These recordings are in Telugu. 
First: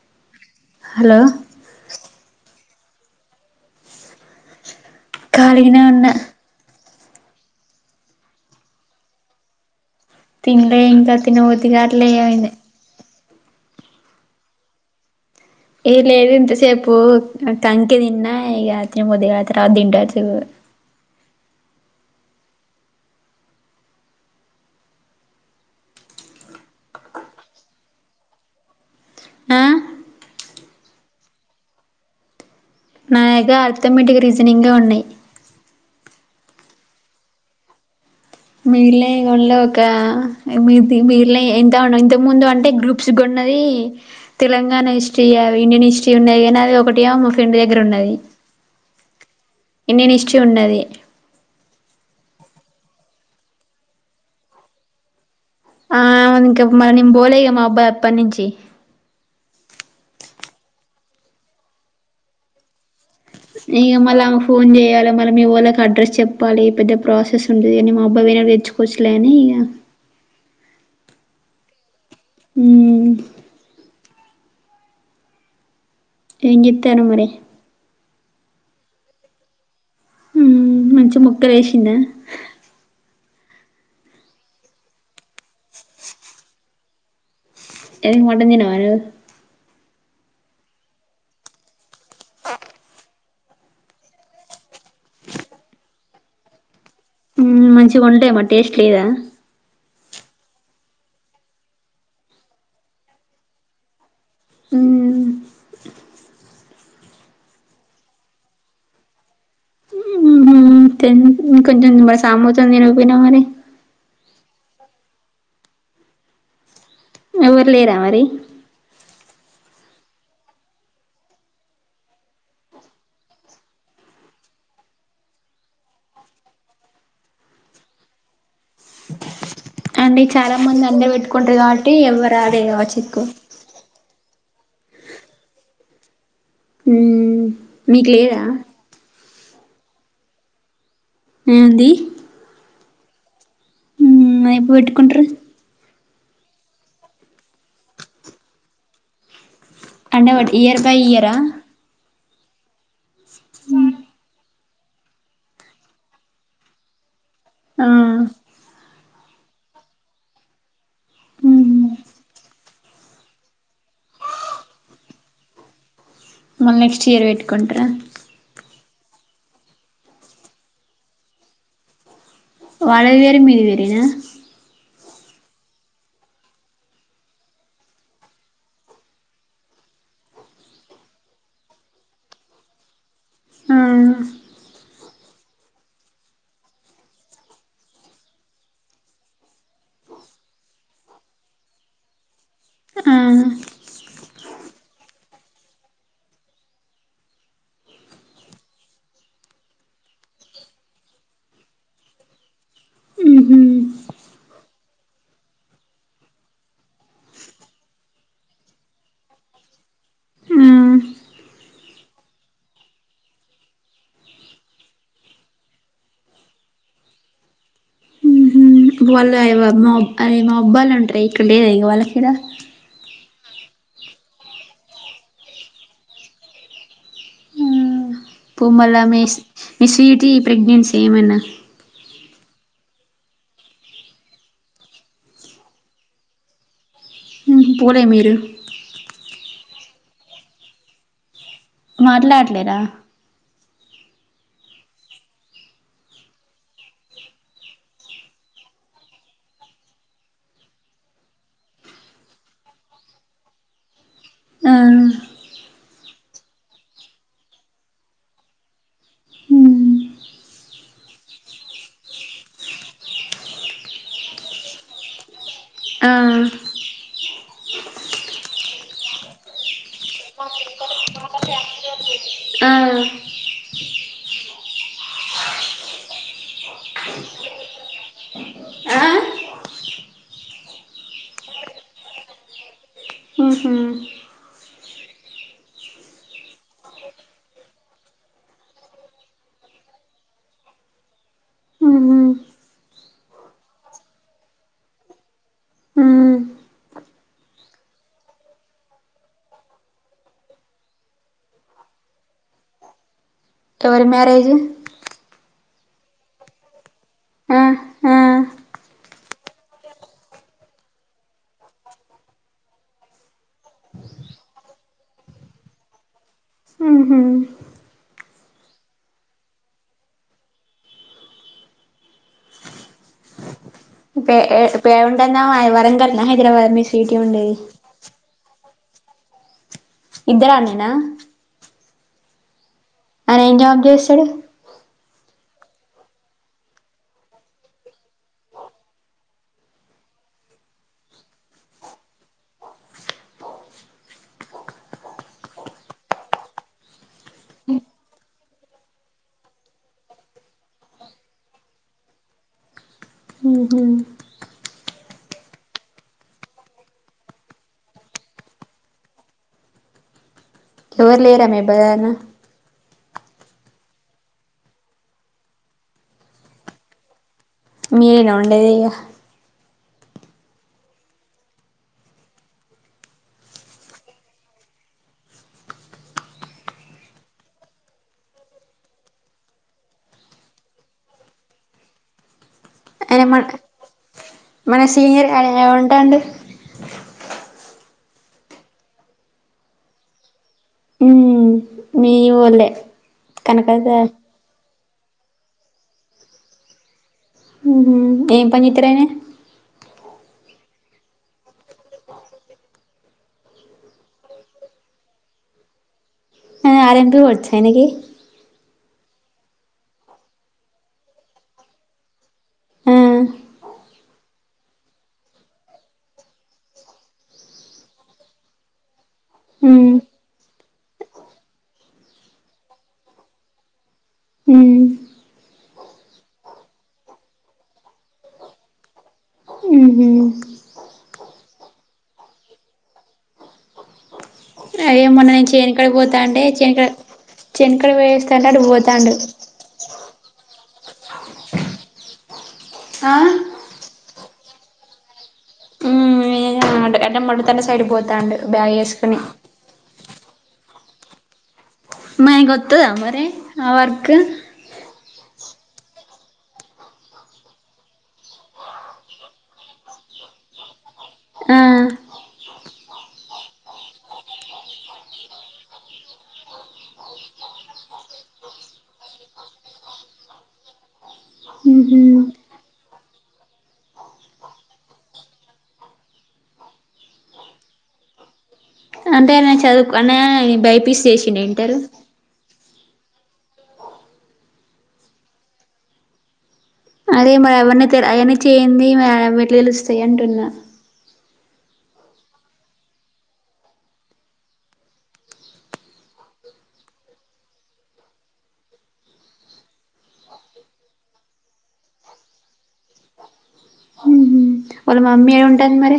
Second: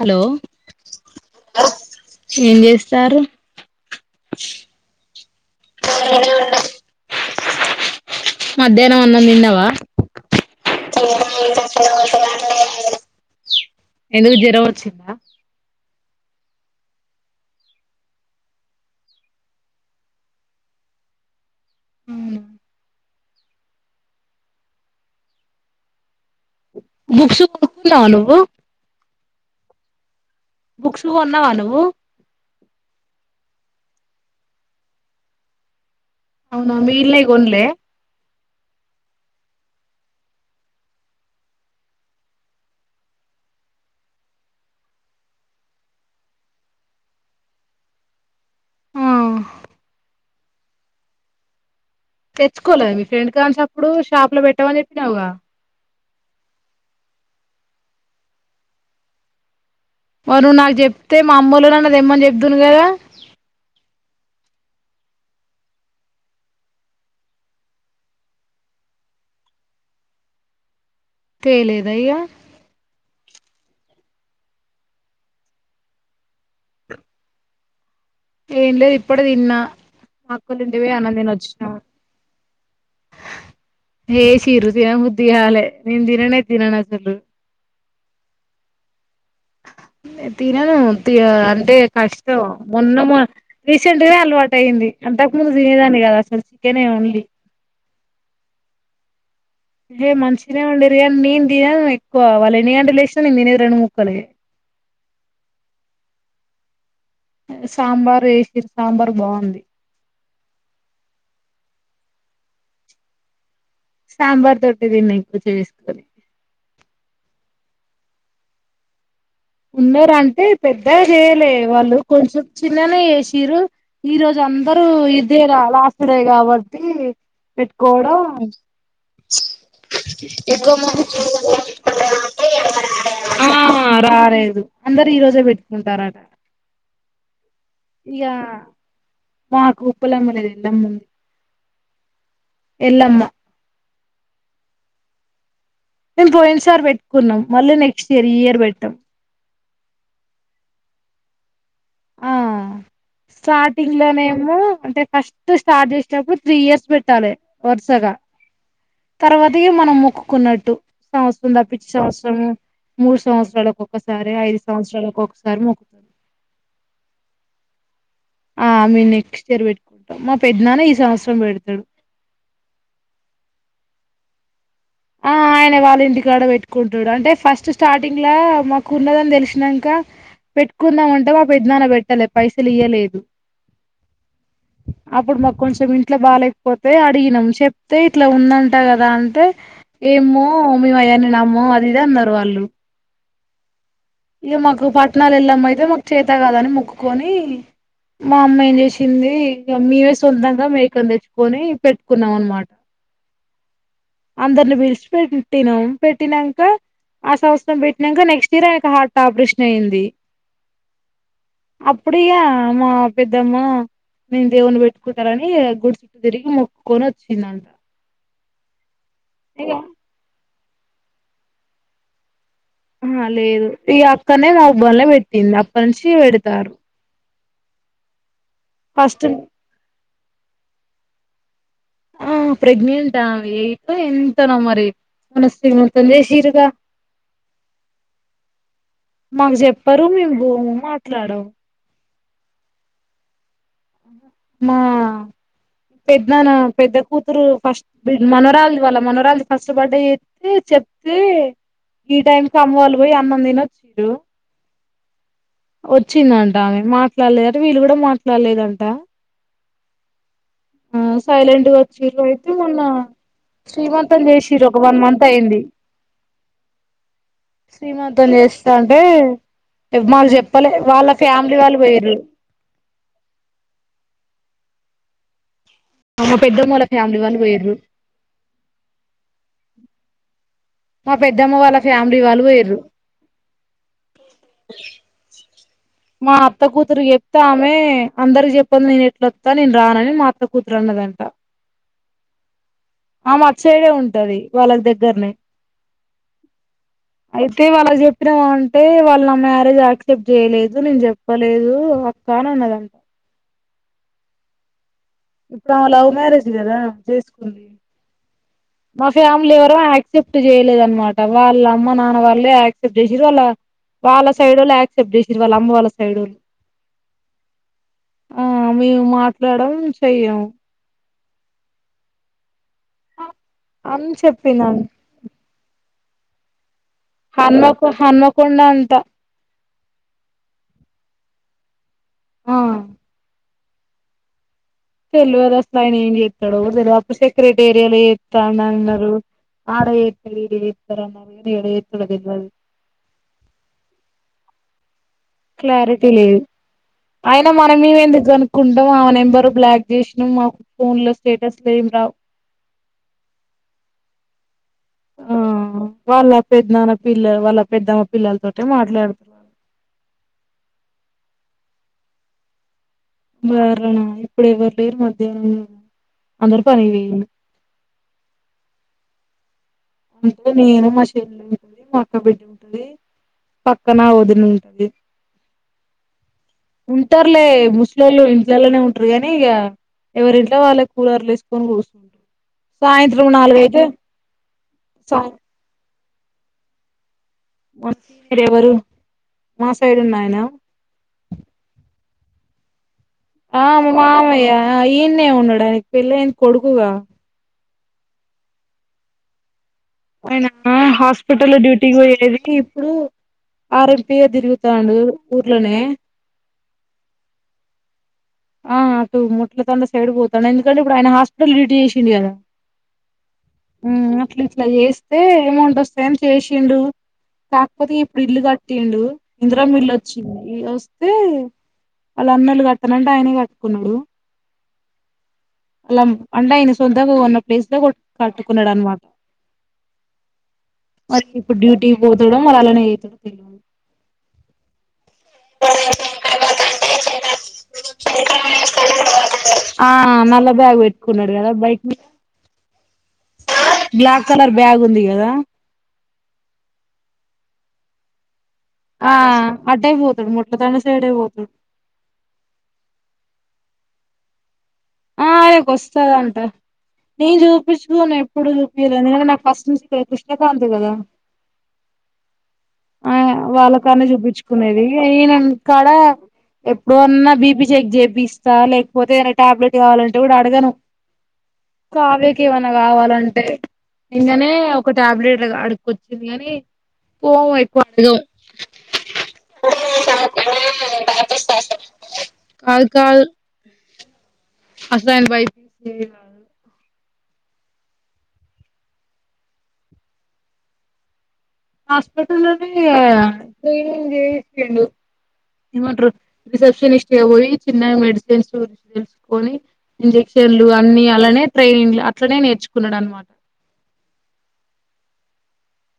హలో హలో ఏం చేస్ తారు కాళిగానే ఉన్న మధ్యాహ్నం అన్నం దిన్నవా తిన్లే ఇంకా తినబుద్ధిగాట్లే ఏమైందే ఎందుకు జరవచ్చిందా. ఏ లేదు ఇంతసేపు కంకే దిన్న. ఇగ తినబుద్ధి కా త్ర్వాత దింటా [unintelligible] అవునా బుక్స్ కొనుక్కున్నావా నువ్వు ఆ బుక్స్ కొన్నావా నువ్వు నాయగ ఆర్థమెటిక్, రీజనింగే ఉన్నాయి. అవునా మీగిల్నై గోన్లే మీగిల్నాయ్ రెండ్ ఒక మీ తి మీగిల్నాయ్ ఎంతఉండ్ ఇంతకు ముందు అంటే గ్రూప్స్ కొన్నది. తెలంగాణ హిస్రీ, ఇండియన్ హిస్రీ ఉన్నది. కానీ అది ఒకటి మా ఫ్రెండ్ దగ్గర ఉన్నది. ఎన్నీ నిస్టూలూన్నది. తెచ్చుకోలేదా. మీ ఫ్రెండ్ కానించప్పుడు. షాప్ లో పెట్టామని చెప్పినావుగా. ఆ [unintelligible] ఇంకా మల్లా నేను బోలే ఇగా మబాద్ అప్పట్నుంచి. మార్నువ్వు నాకు చెప్తే మా అమ్మోలనన్న దేమ్మని చెప్దును గదా. ఇగ మళ్ళమె ఫోన్ చేయ్యాల, మళ్ళ మీ ఓళకి అడ్రస్ చెప్పాలి, పెద్ద ప్రాసెస్ ఉంటది. ఇగ నిన్ మబాద్ పోయినప్డు తెచ్చుకోచ్చులే. అని ఇగా తెేలేదయిగా హ్మ్ ఏం జెత్తరు మరే ఏం లేద్ ఇప్పుడే తిన్నా మా అక్కోళ్ళ ఇంటికి మ్మ్ పోయి అన్నం మంచిగ తిని ముక్కలు వచ్చిన. ఏసిందా ఏసిర్రు తినబుద్ దిగాలే నేన్ దిననే తిననస్ సలు ఏం మంటన్ దినామర్నువ్ తినను తి అంటే కష్టం. మొన్న మోన్ రీసెంట్గా అలవాటు అయ్యింది. అంతకు ముందు తినేదాన్ని కద్ అసలు చికెనే ఓన్లీ. మంచిగా ఉంటాయి. మా టేస్ట్ లేదా ఏ మంచిగానే వండిరు గానీ నేను తినను ఎక్కువ. వాళ్ళు ఎన్నీ గంటేలేసినా నేను తినేది రెండు ముక్కలే. మ్మ్ సాంబార్ వేసిరి సాంబార్ బాగుంది కొంచెం సామూస్ందిరుపోయిన మరి సాంబార్ తోటి తిన్ని ఇకువ చేసుకొని ఎఊర్లే రా మరి ఉన్నారుార అంటే పెద్ద చేయలే వాళ్ళు కొంచెం చిన్ననే చేసిరు ఈరోజు అందరూ ఇదేరా లాస్ట్ డే కాబట్టి పెట్టుకోవడం అండి చాలా మంది అండే పెట్టుకుంటారు కాబట్టి ఎవరు ఆడే కావచ్చు ఎక్కువ దు అందరుూ ఈ రోజే పెట్టుకుంటారట హ మీకు లేదా మాకుప్పలమ్మనేది ఎల్లమ్ముంది ఏ ఉంది ఎలమ్మా ఇ పో పెట్టుకుంట మేము పోయిన సార్ పెట్టుకున్నాం మళ్ళీ నెక్స్ట్ ఇయర్ ఈ ఇయర్ పెట్టాం అండవాడు ఇయర్ బై ఇయరా ఆ స్టార్టింగ్ లోనేమో అంటే ఫస్ట్ స్టార్ట్ చేసటప్పుడు త్రీ ఇయర్స్ పెట్టాలి ఆ వర్సగా తర్వాత మనం మొక్కున్నట్టు వస్తుందా పిచ్చస్తు మూడు సంవత్సరాలకుక్కసారి ఐదు సంవత్సరాలకుక్కసారి మొక్కుతుంది మళ్ళీ నెక్స్ట్ ఇయర్ పెట్టుకుంటారా ఆ ఐ మీన్ నెక్స్ట్ ఇయర్ పెట్టుకుంటాం మా పెద్దనాన్న ఈ సంవత్సరం పెడతాడు వలది వేరు మీది వేరనా ఆ ఆయన వాళ్ళ ఇంటికాడ పెట్టుకుంటాడు అంటే ఫస్ట్ స్టార్టింగ్ మాకు ఉన్నదని తెలిసినాక పెట్టుకుందాం అంటే మా పెద్దనాన్న పెట్టలే పైసలు ఇవయలేదు ఆ అప్పుడు మాకు కొంచెం ఇంట్లో బాలేకపోతే అడిగినము చెప్తే ఇట్లా ఉందంటా కదా అంటే ఏమో మీ అయనే నామ్మో అదిదే అన్నారు వాళ్ళు ఆ ఇక మాకు పట్టణాలు వెళ్ళామ అయితే మాకు చేత కాదని మొక్కుకొని మా అమ్మాయి ఏం చేసింది ఇక మవే సొంతంగా మేకని తెచ్చుకొని పెట్టుకున్నాం అనమాట ఉహు అందరిని పిలిచి పెట్టినాము పెట్టినాక ఆ సంవత్సరం పెట్టినాక నెక్స్ట్ ఇయర్ ఆయన హట్ టాపరేషన్ అయింది ఆ అప్పుడక మా పెద్దమ్మ నేను దేవుని పెట్టుకుంటారని గుడి చట్టటు తిరిగి మొక్కుకొని వచ్చిందంట వాళ్ళ అ ఇగ మా అ మా అబ్బాలు ఉంటా ఇక్కడ లేద ఇ వాళ్ళకిడ ఆ లేదు ఈ అక్కనే మా బబల్నే పెట్టింది అప్ప నుంచి పెడతారు పూ మల్ల మీ ఫస్ట్ మీ స్వీట్ టీ ప్రెగ్నెన్సీ ఏమన్నా ఆ ప్రెగ్నెంటా వెయిపో ఎంతనో మొన్న శ్రీమంతం జేసీరుగా. మ్మ్ హు పోలే మీరు పరు మేము బోము మాట్లాడం మాట్లాడట్లేరా మా పెద్దనాన్న పెద్ద కూతురు ఫస్ట్ బిడ్ మనవరాల్దివాళ్ళ మనవరాల్ది ఫస్ట్ బర్డే ఎత్తే చెప్తే ఈ టైంకి అమ్మవాళ్ళు పోయి అన్నం తిని వచ్చిర్రు, ఆ వచ్చిందంట ఆమె మాట్లాడలేదట వీళ్ళు కూడా మాట్లాడలేదం ట ఆ సైలెంట్గా వచ్చిర్రు అయితే మొన్న శ్రీమంతం చేసిర్రు ఒక వన్ మంత్ అయింది. ఆ శ్రీమంతం చేస్తంటే మాకు చెప్పలే వాళ్ళ ఫ్యామిలీ వాళ్ళు పోయిర్రు. ఆ అ మా పెద్దమ్మ వాళ్ల ఫ్యామిలీ వాళ్ళు వోయిర్రు ఆ ఉహు ఓహో మా అత్త కూతురు చెప్తే ఆమె అందరికి చెప్పంది నేను ఎట్ల వత్తా నేను రానని మా అత్త కూతురు అన్నదంట, ఉహు ఆమె అటు సైడే ఉంటది వాళ్ళకి దగ్గరనే ఉ అయితే వాళ్ళకు చెప్పినావ అంటే వాళ్ళు నా మ్యారేజ్ యాక్సెప్ట్ చేయలేదు. నేను జెప్పలేదు అక్క అనన్నదంట ఎవరి మ్యారేజు ఇప్పుడామ లవ్ మ్యారేజ్ గదా ఆ చేసుకుంది ఆ మా ఫ్యామిలీ ఎవరం యాక్సెప్ట్ చేయలేదనమాట, వాళ్ళ అమ్మ నాన్న వాళ్ళే యాక్సెప్ట్ చేసిర్రు వాళ్ళ వాళ్ళ సైడోళ్ళు యాక్సెప్ట్ చేసిర్రు వాళ్ళ అమ్మ వాళ్ళ సైడోళ్ళు, ఉహు ఆ మేం మాట్లాడం చెయ్యం. పే ఏ పే ఉంటన్నం అయి వరంగల్ హైదరాబాద్ మీస్ హన్మకు హన్మకొండ అం ట ఇద్దరానేనా ఆ [unintelligible] ఏం జాబ్ చేస్తడు తెల్వదు అసలాయన ఏం చేత్తడో గూడ తెల్వ అప్పుడు సెక్రటేరియాలో చేత్తాన్నాన్నరు ఆడ ఏత్తరు, ఈడ ఏత్తరు అన్నారు గాని ఏడు చేత్తడో తెల్వదు. క్లారిటీ లేదు అయిన మన మేమెందుకు కనుకుంటాం ఆమె నెంబర్ బ్లాక్ జేసినం మాకు ఫోన్ లో స్టేటస్లు ఏం రావ్. ఉహు ఆ వాళ్ళ పెద్నాన్న పిల్ల వాళ్ళ పెద్దమ్మ పిల్లలతోటే మాట్లాడుతున్నారు. ఎవరు లేరా మీ బదానా బారనా ఇప్పుడు ఎవరు లేరు మధ్యాహ్నం అందరు పని పొయండు మీరా ఉండేది ఇగ ఉంటరులే ముసలోళు ఇంట్లలోనే ఉంటారు గానీ ఇగ ఎవరింట్లో వాళ్ళే కూలర్లేసుకొని కూసుంటరు ఆయన సాయంత్రం మన నాలుగైతే, మన సీనియర్ [inaudible] ఏమంటాండు [inaudible] ఎవరు మా సైడున్నాయన ఉమ్ మీ వోలే ఆ మ మామయ్య ఆ ఈన్నే ఉండాడు ఆయనకి పెళ్ళైంది కొడుకుగా ఊహూ ఏం పనిత్రరనే ఆయన హాస్పటలో డ్యూటీకి బొయేది ఇప్పుడు ఆరంపిగా తిరుగుతాండు ఊర్లోనే ఆ ఆరెంటు వచ్చనిగి ఆ అటు ముట్ల తండ సైడ్ పోతాండు ఎందుకంటే ఇప్పుడు ఆయన హాస్పిటల్ డ్యూటీ చేసిండు కదా ఆ మ్మ్ అట్ల ఇట్ల చేస్తే ఎమౌంట్ వస్తాయని చేసిండు కాకపోతే ఇప్పుడు ఇల్లు కట్టిండు ఉమ్ ఇందిరమ్మిల్లు ఒచ్చింది వస్తే వాళ్ళన్నలు. [unintelligible] ఆయనే కట్టుకున్నాడు ఉమ్ అల అంటే ఆయన సొంతగా కొన్న ప్లేస్ లో కట్టుకున్నడనమాట, ఉహు మరి ఇప్పుడు డ్యూటీ బోతడో మరి అల్లనేజేతాడో తెలీదు. అదే మొన్న నేను చేనుకాడి పోతాంటే చేనకడ చేనకడ పొయ్యేసి [inaudible] అటు పోతాండు. ఆ నల్ల బ్యాగ్ పెట్టుకున్నాడు గదా బైక్ మీద ఆ బ్లాక్ కలర్ బ్యాగుంది గదా అండ్ ఎండ మండుతండ సైడ్ పోతాండు బ్యాగ్ ఆ వేసుకుని అడ్డే పో ముట్ల తాండ సైడే పోతడు మై కొత్తదా మరే ఆ వర్క్ ఆ అయకొస్తదంట నేను చూపిచుకోను ఎప్పుడు చూపీల ఎందుకంటే నాకు ఫస్ట్ నుంచి కృష్ణకాంత్ కదా. ఆ ఆ వాళ్ళ కాన్నే చూపిచుకునేది, ఇగ ఈనంక్కాడ ఎప్పుడన్నా బి పి చెక్ చేపిస్తా లేకపోతే ఆయన టాబ్లెట్ గావాలంటే గూడ అడగను మ్మ్ కావ్యాకి ఏమన్నా గావాలంటే నిన్ననే ఒక టాబ్లెట్లు అడుకొచ్చింది గానీ పోము ఎక్కువ అడగం. అంటే నేన్ చదువుకొనే బైపీస్ చేసిండు ఇంటరు కాదు కాదు అసాన్ బై అరే మరి ఎవన్న అవన్నీ చేయ్యంది మరవెట్ల తెలుస్తయి అంటున్నా హాస్పిటల్నే ట్రైనింగ్ చేశిండు ఎమంట్రు రిసెప్షనిస్ట్ పోయి చిన్న మెడిసిన్స్ తెసుకొని ఇంజెక్షన్లు అన్ని అలానే ట్రైనింగ్ అట్లానే నేర్చుకున్నాడు అనమాట మ్హ్ వాళ్ళ మమ్మీ ఏ ఉంటాంది మరి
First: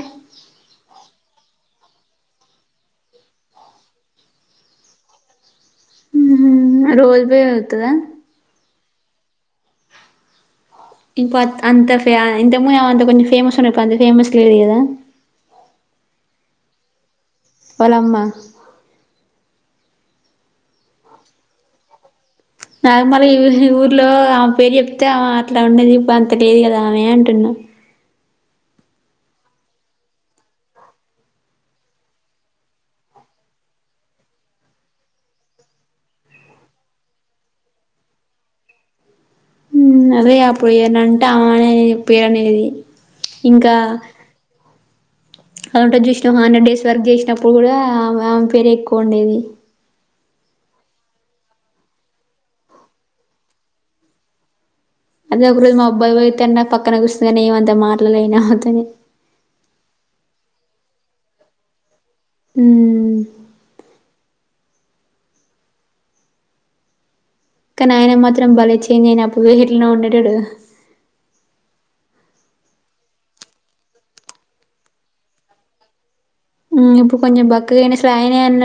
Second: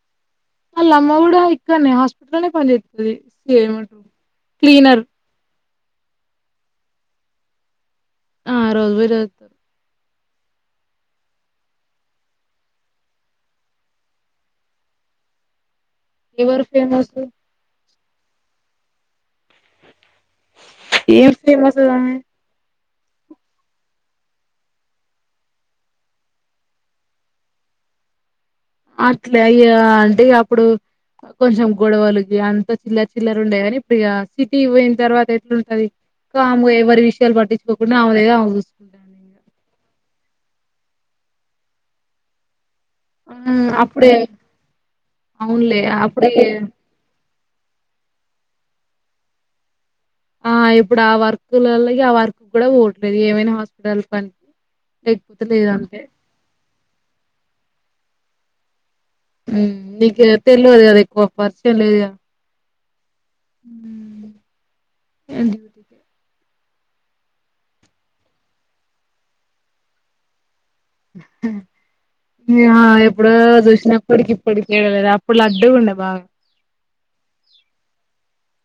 లమ్మ గూడా ఇక్కనే హాస్పిటల్నే పనిజేత్తది స క్లీనర్ మ్ రోజు బాయి రోజ్ ఒత్తదా ఆ రోజు బొయ్ రో ఇ అంత ఫ మూ అ కొంచం ఫేమస్ ఇప్ప అంత ఫేమస్ లేది గదా వరు ఫేమస్ వాలమ్మ ఏం ఫేమస్ [unintelligible] నాగమళ ఊర్లో ఆమె పేరు చెప్తే ఆమె అట్లా ఉండేది అంత లేదు కదా ఆవె అంటున్నా అట్లే అయ్యా అంటేక అప్పుడు కొంచెం గొడవలుకి అంత చిల్లరి చిల్లర ఉండే గని ఇప్పుడు ఇక సిటీ పోయిన తర్వాత ఎట్లాంటంది ఇ ఆము ఎవరి విషయాలు పట్టించుకోకుండా ఆమె దగ్గర ఆమె చూసుకుంటా ఇ అదే అప్పుడు ఏరనంటే ఆనే పేరు అనేది ఆ ఇంకా అప్పుడే అవునులే అదంటా అప్పుడే చూసినాం హండ్రెడ్ డేస్ వర్క్ చేశ్నప్పుడు కూడా పెరెక్కు వుండేది ఆ ఇప్పుడు ఆ వర్కులల్ల ఇగ ఆ వర్క్ కూడా వోట్లేదు ఏమైనా హాస్పిటల్ కనె అద ఒక్ర మా అబ్బాయిత పక్కన కుసున్న ఏం అంత మా లైనాతనే మ్ నీక తెల్వదు కదా ఎక్కువ పరిచయం లేదు కద మ్ మ్ ఏంటి క న అయన మాత్రం బలె చేంజ్ అయి న్ అప్పుడ్ ఎట్లొ ఉండెటోడు ఆ ఎప్పుడో చూశినప్పటికి ఇప్పటికదు అప్పుడు లడ్డుగుండె బాగా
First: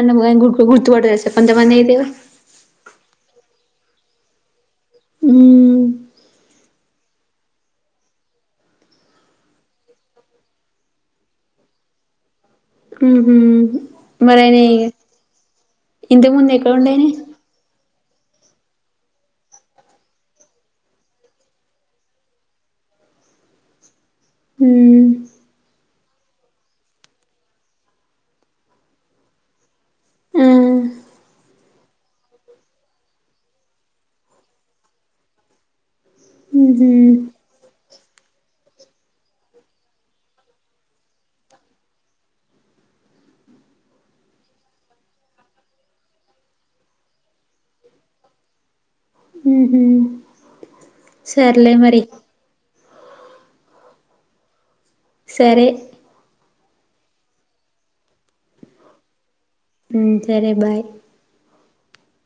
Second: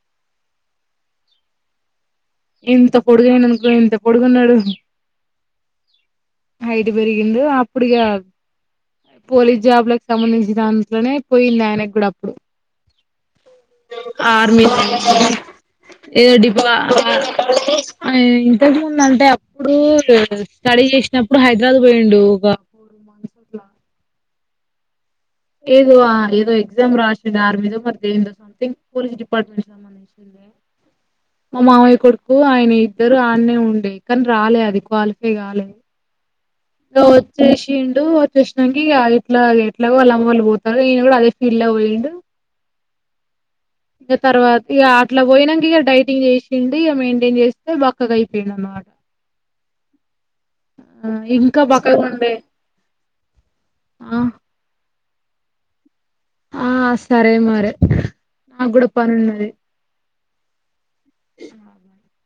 న గుర్తుపడ చెప్పంత మందిదతె ఎంత పొడుగయననుకో ఎంత పొడుగున్నాడు మ్ పెరిగింది అప్పుడిగా పోలీస్ జాబ్ లకు సంబంధించిన దాంట్లోనే పోయింది ఆయనకు గుడ అప్ప్డు మ్ ఆర్మీ ఇంతకు ఏదొ ముందు ఎక్కడ డిపా ఉండే ఆయన ఆ ఇంతకు ముంద అంటే అప్పుడు స్టడీ చేసినప్పుడు హైదరాబాద్ పోయిండు ఒక ఫోర్ మంత్స్ అట్లా మ్ ఏదో ఆ ఏదో ఎగ్జామ్ రాసింది ఆర్ మీదో మరి దందో సంథింగ్ పోలీస్ డిపార్ట్మెంట్ ఆ మా మావయ్య కొడుకు ఆయనె ఇద్దరు ఆన్నే ఉ కనీ రాలే అది క్వాలిఫై గాలే ఉహు ఒచ్చశిండు వచ్చె నికి ఇట్లా ఎట్లా వాళ్ళ అమ్మ వాళ్ళ పోతారు నయను కూడా అదే ఫీల్డ్ ల వోయిండు ఇక తర్వాత ఇక అట్లా పోయినాక ఇక డైటింగ్ చేశిండు ఇక మెయింటైన్ చేస్తే బక్కగా అయిపోయిండు అనమాట ఉహు ఆ ఇంకా సర్లే మరి బక్కగుండే ఆ సరే ఆ సరే మరే, నాకు గుడ పని ఉన్నది. ఊ చరే బాయ్. [inaudible]